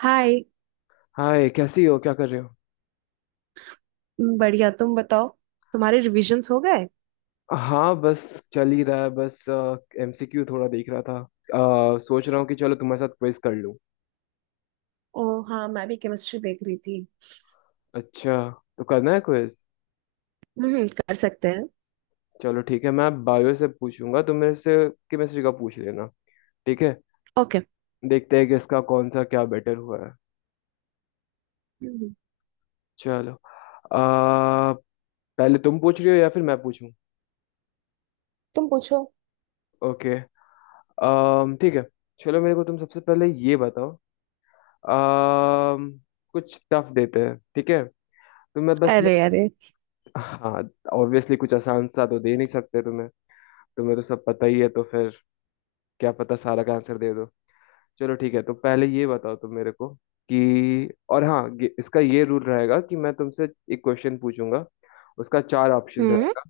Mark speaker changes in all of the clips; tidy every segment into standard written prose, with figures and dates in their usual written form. Speaker 1: हाय।
Speaker 2: Hi, कैसी हो? क्या कर रहे हो?
Speaker 1: बढ़िया, तुम बताओ। तुम्हारे रिविजन्स हो गए?
Speaker 2: हाँ, बस चल ही रहा है। बस एमसीक्यू थोड़ा देख रहा था। सोच रहा हूँ कि चलो तुम्हारे साथ क्विज कर लूँ।
Speaker 1: ओ हाँ, मैं भी केमिस्ट्री देख रही थी।
Speaker 2: अच्छा, तो करना है क्विज।
Speaker 1: हम्म, कर सकते हैं।
Speaker 2: चलो ठीक है, मैं बायो से पूछूंगा, तुम मेरे से केमिस्ट्री का पूछ लेना। ठीक है।
Speaker 1: ओके।
Speaker 2: देखते हैं कि इसका कौन सा क्या बेटर हुआ है।
Speaker 1: हम्म।
Speaker 2: चलो। अ, पहले तुम पूछ रही हो या फिर मैं पूछूं?
Speaker 1: तुम पूछो।
Speaker 2: ओके। ठीक है। चलो, मेरे को तुम सबसे पहले ये बताओ। अम, कुछ टफ देते हैं, ठीक है। तो मैं बस
Speaker 1: अरे
Speaker 2: मैं...
Speaker 1: अरे।
Speaker 2: हाँ। ऑब्वियसली कुछ आसान सा तो दे नहीं सकते तुम्हें। तुम्हें तो सब पता ही है, तो फिर क्या पता सारा का आंसर दे दो। चलो ठीक है, तो पहले ये बताओ तुम मेरे को कि, और हाँ, इसका ये रूल रहेगा कि मैं तुमसे एक क्वेश्चन पूछूंगा, उसका चार ऑप्शन
Speaker 1: हम्म।
Speaker 2: रहेगा।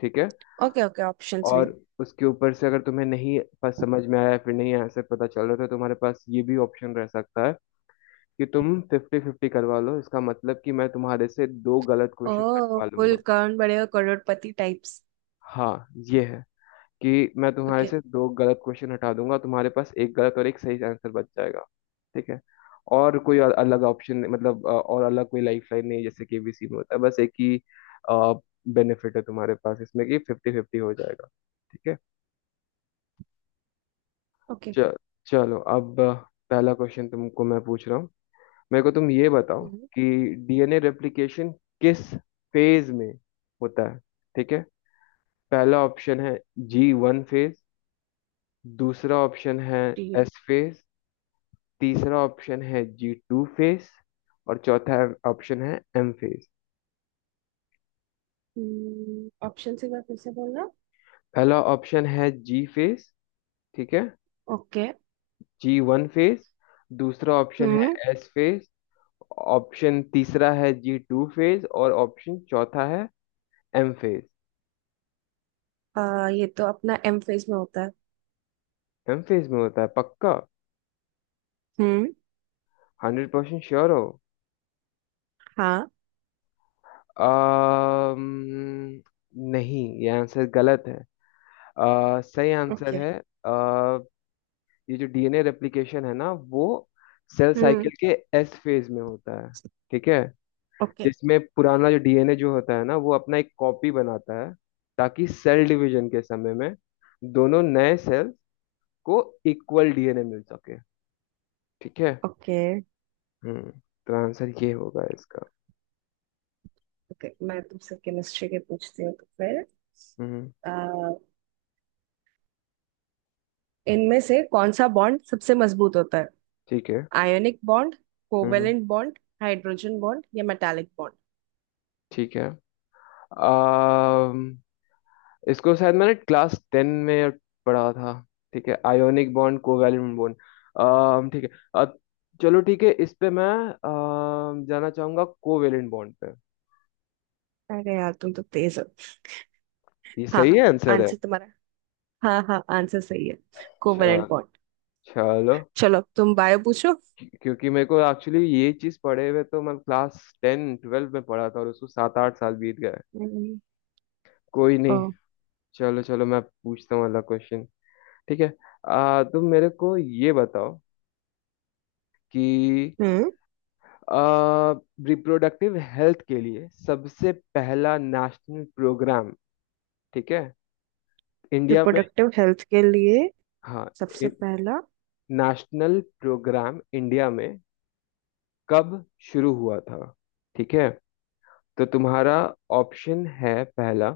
Speaker 2: ठीक है।
Speaker 1: ओके ओके, ऑप्शंस भी।
Speaker 2: और उसके ऊपर से अगर तुम्हें नहीं पास समझ में आया, फिर नहीं आंसर पता चल रहा, तो तुम्हारे पास ये भी ऑप्शन रह सकता है कि तुम फिफ्टी फिफ्टी करवा लो। इसका मतलब कि मैं तुम्हारे से दो गलत क्वेश्चन
Speaker 1: ओ,
Speaker 2: कटवा
Speaker 1: कुल
Speaker 2: लूंगा।
Speaker 1: कौन बड़ेगा करोड़पति टाइप्स।
Speaker 2: हाँ ये है कि मैं तुम्हारे
Speaker 1: ओके
Speaker 2: से दो गलत क्वेश्चन हटा दूंगा, तुम्हारे पास एक गलत और एक सही आंसर बच जाएगा। ठीक है। और कोई अलग ऑप्शन, मतलब और अलग कोई लाइफ लाइन नहीं जैसे कि एबीसी में होता है। बस एक ही बेनिफिट है तुम्हारे पास इसमें कि फिफ्टी फिफ्टी हो जाएगा। ठीक है।
Speaker 1: ओके।
Speaker 2: च- चलो, अब पहला क्वेश्चन तुमको मैं पूछ रहा हूँ। मेरे को तुम ये बताओ
Speaker 1: हम्म।
Speaker 2: कि डीएनए रेप्लिकेशन किस फेज में होता है? ठीक है। पहला ऑप्शन है जी वन फेज। दूसरा ऑप्शन है
Speaker 1: ठीक है।
Speaker 2: S phase. तीसरा ऑप्शन है जी टू फेस। और चौथा ऑप्शन है एम फेस।
Speaker 1: हम्म, ऑप्शन एक बार फिर से बोलना।
Speaker 2: पहला ऑप्शन है जी फेस, ठीक है,
Speaker 1: ओके।
Speaker 2: G one phase. दूसरा ऑप्शन है
Speaker 1: हम्म।
Speaker 2: S phase. ऑप्शन तीसरा है जी टू फेस, और ऑप्शन चौथा है एम फेस।
Speaker 1: ये तो अपना एम फेज में होता है।
Speaker 2: एम फेस में होता है पक्का?
Speaker 1: हम्म।
Speaker 2: 100% श्योर हो?
Speaker 1: हाँ।
Speaker 2: अम्म, नहीं, ये आंसर गलत है। सही आंसर
Speaker 1: ओके।
Speaker 2: है... आ, ये जो डीएनए रेप्लिकेशन है ना वो सेल साइकिल
Speaker 1: हम्म।
Speaker 2: के एस फेज में होता है। ठीक है।
Speaker 1: ओके
Speaker 2: जिसमें पुराना जो डीएनए जो होता है ना वो अपना एक कॉपी बनाता है, ताकि सेल डिवीजन के समय में दोनों नए सेल को इक्वल डीएनए मिल सके। ठीक है।
Speaker 1: ओके।
Speaker 2: हम्म, तो आंसर ये होगा इसका।
Speaker 1: ओके, मैं तुमसे केमिस्ट्री के पूछती हूँ तो फिर।
Speaker 2: हम्म।
Speaker 1: अ, इनमें से कौन सा बॉन्ड सबसे मजबूत होता है?
Speaker 2: ठीक है।
Speaker 1: आयोनिक बॉन्ड,
Speaker 2: हम्म,
Speaker 1: कोवेलेंट बॉन्ड, हाइड्रोजन बॉन्ड या मेटालिक बॉन्ड?
Speaker 2: ठीक है। आ, इसको शायद मैंने क्लास 10 में पढ़ा था। ठीक है, आयोनिक बॉन्ड, कोवैलेंट बॉन्ड... ठीक है। अ, चलो ठीक है, इस पे मैं जाना चाहूंगा कोवैलेंट बॉन्ड पे।
Speaker 1: अरे यार, तुम तो तेज हो।
Speaker 2: ये
Speaker 1: हाँ।
Speaker 2: सही है आंसर है?
Speaker 1: आंसर तुम्हारा। हाँ हाँ, आंसर सही है। कोवेलेंट
Speaker 2: चल,
Speaker 1: बॉन्ड।
Speaker 2: चलो।
Speaker 1: चलो, तुम बायो पूछो।
Speaker 2: क्योंकि मेरे को एक्चुअली ये चीज पढ़े हुए... तो मैं क्लास 10 12 में पढ़ा था और उसको 7 8 साल बीत गए।
Speaker 1: हम्म।
Speaker 2: कोई
Speaker 1: ओ।
Speaker 2: नहीं। चलो, चलो, मैं पूछता हूँ अगला क्वेश्चन। ठीक है। तुम मेरे को ये बताओ कि
Speaker 1: हम्म।
Speaker 2: रिप्रोडक्टिव हेल्थ के लिए सबसे पहला नेशनल प्रोग्राम, ठीक है, इंडिया में...
Speaker 1: रिप्रोडक्टिव हेल्थ के लिए
Speaker 2: हाँ,
Speaker 1: सबसे पहला।
Speaker 2: नेशनल प्रोग्राम इंडिया में कब शुरू हुआ था? ठीक है। तो तुम्हारा ऑप्शन है पहला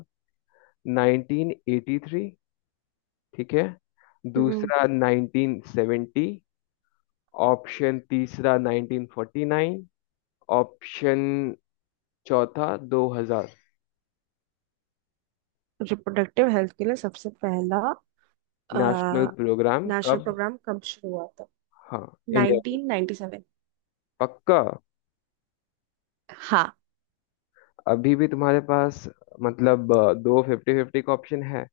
Speaker 2: 1983, ठीक है।
Speaker 1: हम्म।
Speaker 2: दूसरा 1970। ऑप्शन तीसरा 1949। ऑप्शन चौथा 2000।
Speaker 1: रिप्रोडक्टिव हेल्थ के लिए सबसे पहला
Speaker 2: नेशनल प्रोग्राम
Speaker 1: नेशनल
Speaker 2: कब...
Speaker 1: प्रोग्राम कब शुरू हुआ था?
Speaker 2: हाँ। इंडिया।
Speaker 1: Nineteen ninety seven.
Speaker 2: पक्का?
Speaker 1: हाँ।
Speaker 2: अभी भी तुम्हारे पास, मतलब दो फिफ्टी फिफ्टी का ऑप्शन है,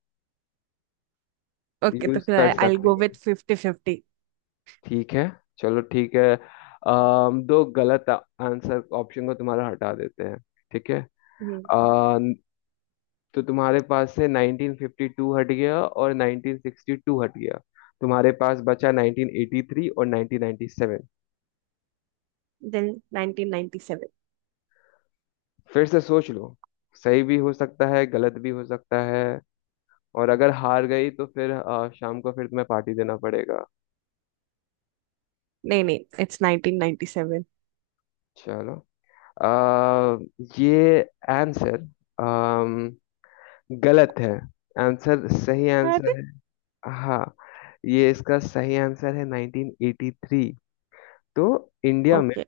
Speaker 1: ओके, तो
Speaker 2: यूज
Speaker 1: फिर
Speaker 2: कर
Speaker 1: आई विल
Speaker 2: सकती,
Speaker 1: गो
Speaker 2: बिल्कुल
Speaker 1: विथ फिफ्टी फिफ्टी।
Speaker 2: हो, ठीक है। चलो ठीक है, दो गलत आंसर ऑप्शन को तुम्हारा हटा देते हैं, ठीक है। अ, तो तुम्हारे पास से 1952 हट गया और 1962 हट गया, तुम्हारे पास बचा 1983 और 1997।
Speaker 1: Then nineteen ninety seven.
Speaker 2: फिर से सोच लो, सही भी हो सकता है गलत भी हो सकता है, और अगर हार गई तो फिर शाम को फिर तुम्हें पार्टी देना पड़ेगा।
Speaker 1: नहीं नहीं, इट्स नाइनटीन नाइनटी सेवन।
Speaker 2: चलो। आ, ये आंसर गलत है। आंसर सही
Speaker 1: अरे।
Speaker 2: आंसर है। हाँ, ये इसका सही आंसर है 1983। तो इंडिया में
Speaker 1: ओके।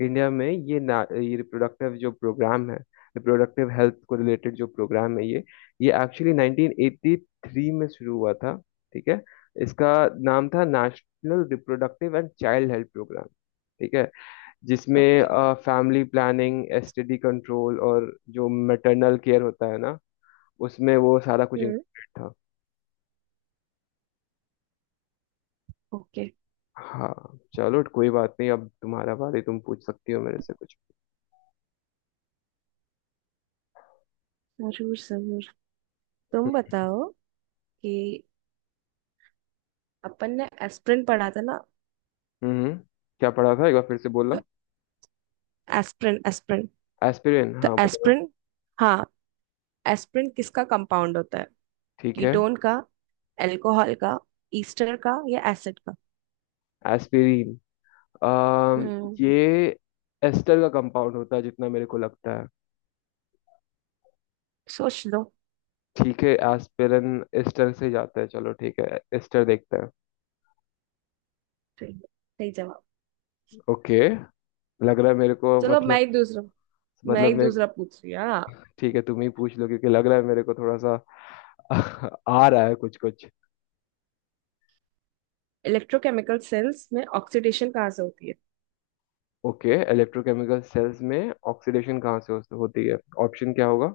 Speaker 2: इंडिया में ये ना, ये रिप्रोडक्टिव जो प्रोग्राम है, रिप्रोडक्टिव हेल्थ को रिलेटेड जो प्रोग्राम है ये एक्चुअली 1983 में शुरू हुआ था। ठीक है। इसका नाम था national reproductive and child health programme. ठीक है। जिसमें
Speaker 1: okay.
Speaker 2: Family planning, STD control, और जो मैटरनल केयर होता है ना, उसमें वो सारा कुछ
Speaker 1: हम्म।
Speaker 2: इंक्लूडेड था।
Speaker 1: ओके।
Speaker 2: हाँ, चलो कोई बात नहीं। अब तुम्हारा बारी, तुम पूछ सकती हो मेरे से कुछ।
Speaker 1: जरूर जरूर। तुम बताओ कि अपन ने एस्पिरिन पढ़ा था ना।
Speaker 2: हम्म, क्या पढ़ा था एक बार फिर से
Speaker 1: तो
Speaker 2: बोलना?
Speaker 1: Aspirin, aspirin.
Speaker 2: एस्पिरिन,
Speaker 1: तो
Speaker 2: हाँ, बताओ।
Speaker 1: एस्पिरिन, हाँ। एस्पिरिन किसका कंपाउंड होता है?
Speaker 2: ठीक है,
Speaker 1: कीटोन का, अल्कोहल का, ईस्टर का या एसिड का?
Speaker 2: एस्पिरिन। अम
Speaker 1: हम्म।
Speaker 2: ये एस्टर का कंपाउंड होता है जितना मेरे को लगता है।
Speaker 1: सोच लो।
Speaker 2: ठीक है, एस्पिरिन एस्टर से जाता है, चलो ठीक है, एस्टर देखते हैं।
Speaker 1: सही। सही जवाब।
Speaker 2: ओके। लग रहा है मेरे को,
Speaker 1: चलो, मैं
Speaker 2: मतलब...
Speaker 1: ही दूसरा। मैं
Speaker 2: मतलब
Speaker 1: एक
Speaker 2: मैं...
Speaker 1: दूसरा पूछ रही हूँ, हाँ।
Speaker 2: ठीक है, तुम ही पूछ लो, क्योंकि लग रहा है मेरे को थोड़ा सा आ रहा है, कुछ कुछ।
Speaker 1: इलेक्ट्रोकेमिकल सेल्स में ऑक्सीडेशन कहाँ से होती है?
Speaker 2: ओके, इलेक्ट्रोकेमिकल सेल्स में ऑक्सीडेशन कहाँ से होती है? ऑप्शन क्या होगा?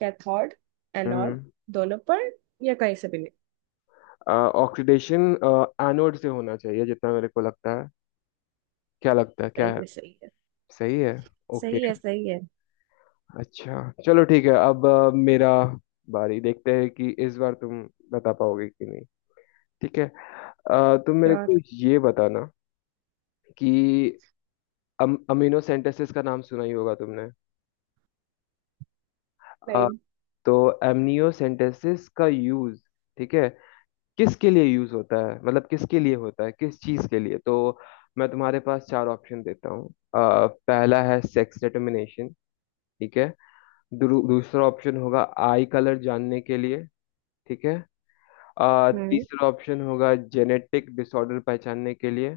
Speaker 1: कैथोड, एनोड,
Speaker 2: हम्म।
Speaker 1: दोनों पर, या कहीं से भी नहीं?
Speaker 2: ऑक्सीडेशन एनोड से होना चाहिए जितना मेरे को लगता है। क्या लगता है क्या
Speaker 1: सही
Speaker 2: है?
Speaker 1: है सही है।
Speaker 2: सही है? ओके।
Speaker 1: सही है सही है।
Speaker 2: अच्छा चलो ठीक है, अब मेरा बारी, देखते हैं कि इस बार तुम बता पाओगे कि नहीं। ठीक है। तुम मेरे
Speaker 1: श्योर।
Speaker 2: को ये बताना कि अमीनो सेंटेसिस का नाम सुना ही होगा तुमने?
Speaker 1: नहीं।
Speaker 2: तो एमनियोसेंटेसिस का यूज, ठीक है, किसके लिए यूज होता है, मतलब किसके लिए होता है, किस चीज के लिए? तो मैं तुम्हारे पास चार ऑप्शन देता हूँ। पहला है सेक्स डिटर्मिनेशन, ठीक है। दूसरा ऑप्शन होगा आई कलर जानने के लिए, ठीक है।
Speaker 1: हम्म।
Speaker 2: तीसरा ऑप्शन होगा जेनेटिक डिसऑर्डर पहचानने के लिए,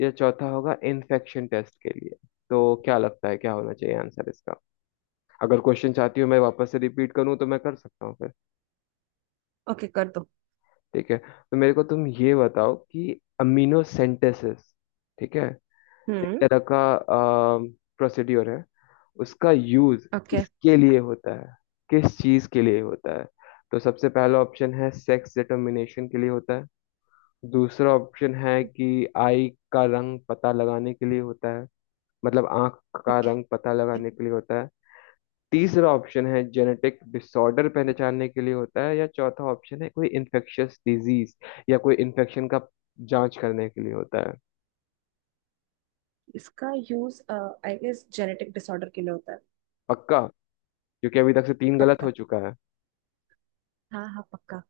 Speaker 2: या चौथा होगा इन्फेक्शन टेस्ट के लिए। तो क्या लगता है क्या होना चाहिए आंसर इसका? अगर क्वेश्चन चाहती हो मैं वापस से रिपीट करूँ तो मैं कर सकता हूँ फिर।
Speaker 1: ओके कर दो।
Speaker 2: ठीक है, तो मेरे को तुम ये बताओ कि अमीनो सेंटेसिस, ठीक है, एक
Speaker 1: हम्म।
Speaker 2: तरह का प्रोसीड्योर है। उसका यूज
Speaker 1: ओके।
Speaker 2: किसके लिए होता है, किस चीज के लिए होता है? तो सबसे पहला ऑप्शन है सेक्स डिटरमिनेशन के लिए होता है। दूसरा ऑप्शन है कि आई का रंग पता लगाने के लिए होता है, मतलब आंख का
Speaker 1: ओके,
Speaker 2: रंग पता लगाने के लिए होता है। तीसरा ऑप्शन है जेनेटिक डिसऑर्डर पहचानने के लिए होता है, या चौथा ऑप्शन है कोई इन्फेक्शियस डिजीज या कोई इन्फेक्शन का जांच करने के लिए होता है।
Speaker 1: इसका use I guess genetic disorder के लिए होता है।
Speaker 2: पक्का? क्योंकि अभी तक से तीन गलत
Speaker 1: पक्का।
Speaker 2: हो चुका है।
Speaker 1: हाँ हाँ, पक्का।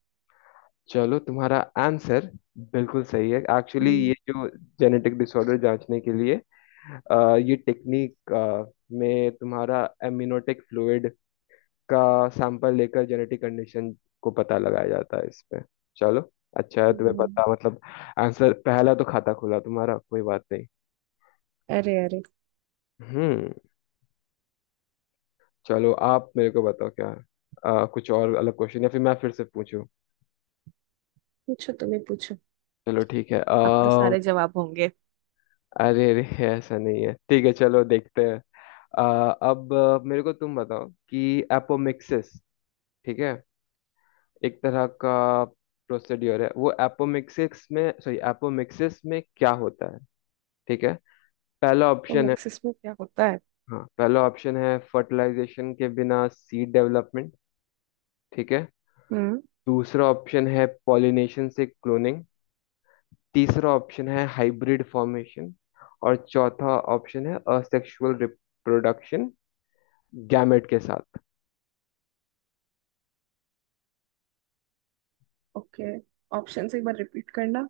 Speaker 2: चलो, तुम्हारा आंसर बिल्कुल सही है। एक्चुअली ये
Speaker 1: हम्म
Speaker 2: जो जेनेटिक डिसऑर्डर जांचने के लिए ये टेक्निक में, तुम्हारा एमनियोटिक फ्लूइड का सैंपल लेकर जेनेटिक कंडीशन को पता लगाया जाता है इसमें। चलो, अच्छा है तुम्हें
Speaker 1: हम्म।
Speaker 2: पता, मतलब... आंसर पहला तो खाता खुला तुम्हारा, कोई बात नहीं।
Speaker 1: अरे अरे।
Speaker 2: हम्म, चलो आप मेरे को बताओ क्या है? कुछ और अलग क्वेश्चन या फिर मैं फिर से पूछूं?
Speaker 1: पूछो, तुम्हें पूछो।
Speaker 2: चलो ठीक है।
Speaker 1: अब तो सारे जवाब होंगे।
Speaker 2: अरे अरे, ऐसा नहीं है, ठीक है, चलो देखते हैं। अ, अब मेरे को तुम बताओ कि एपोमिक्सिस, ठीक है, एक तरह का प्रोसीड्योर है वो। एपोमिक्सिस में, सॉरी, एपोमिक्सिस में क्या होता है? ठीक है। पहला
Speaker 1: तो
Speaker 2: ऑप्शन है...
Speaker 1: नेक्सस में क्या होता है?
Speaker 2: हाँ, पहला ऑप्शन है फर्टिलाइजेशन के बिना सीड डेवलपमेंट, ठीक है।
Speaker 1: हम्म।
Speaker 2: दूसरा ऑप्शन है पॉलिनेशन से क्लोनिंग। तीसरा ऑप्शन है हाइब्रिड फॉर्मेशन। और चौथा ऑप्शन है असेक्सुअल रिप्रोडक्शन गैमेट के साथ।
Speaker 1: ओके, ऑप्शन एक बार रिपीट करना।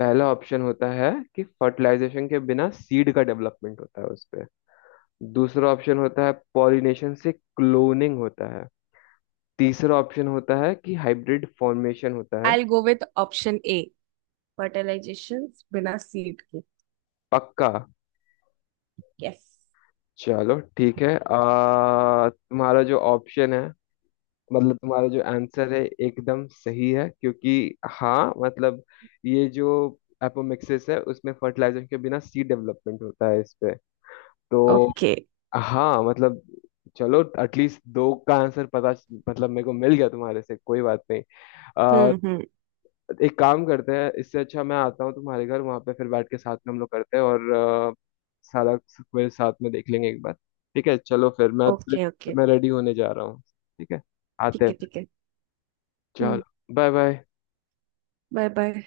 Speaker 2: पहला ऑप्शन होता है कि फर्टिलाइजेशन के बिना सीड का डेवलपमेंट होता है उस पे। दूसरा ऑप्शन होता है पॉलिनेशन से क्लोनिंग होता है। तीसरा ऑप्शन होता है कि हाइब्रिड फॉर्मेशन होता है।
Speaker 1: I'll go with option A. Fertilization बिना सीड के।
Speaker 2: पक्का?
Speaker 1: यस।
Speaker 2: चलो ठीक है। तुम्हारा जो ऑप्शन है, मतलब तुम्हारा जो आंसर है, एकदम सही है, क्योंकि हाँ मतलब ये जो एपोमिक्सिस है उसमें फर्टिलाइजेशन के बिना सीड डेवलपमेंट होता है इस पे। तो
Speaker 1: ओके।
Speaker 2: हाँ मतलब, चलो एटलीस्ट दो का आंसर पता, मतलब मेरे को मिल गया तुम्हारे से, कोई बात नहीं।
Speaker 1: हम्म। हम्म।
Speaker 2: एक काम करते हैं, इससे अच्छा मैं आता हूँ तुम्हारे घर वहां पे, फिर बैठ के साथ में हम लोग करते हैं, और अ, सारा क्विज साथ में देख लेंगे एक बार। ठीक है, चलो फिर मैं...
Speaker 1: ओके ओके।
Speaker 2: मैं रेडी होने जा रहा हूँ, ठीक है, आते
Speaker 1: ठीक
Speaker 2: हैं
Speaker 1: है
Speaker 2: फिर।
Speaker 1: ठीक है।
Speaker 2: चलो
Speaker 1: हम्म।
Speaker 2: Bye bye.
Speaker 1: Bye bye.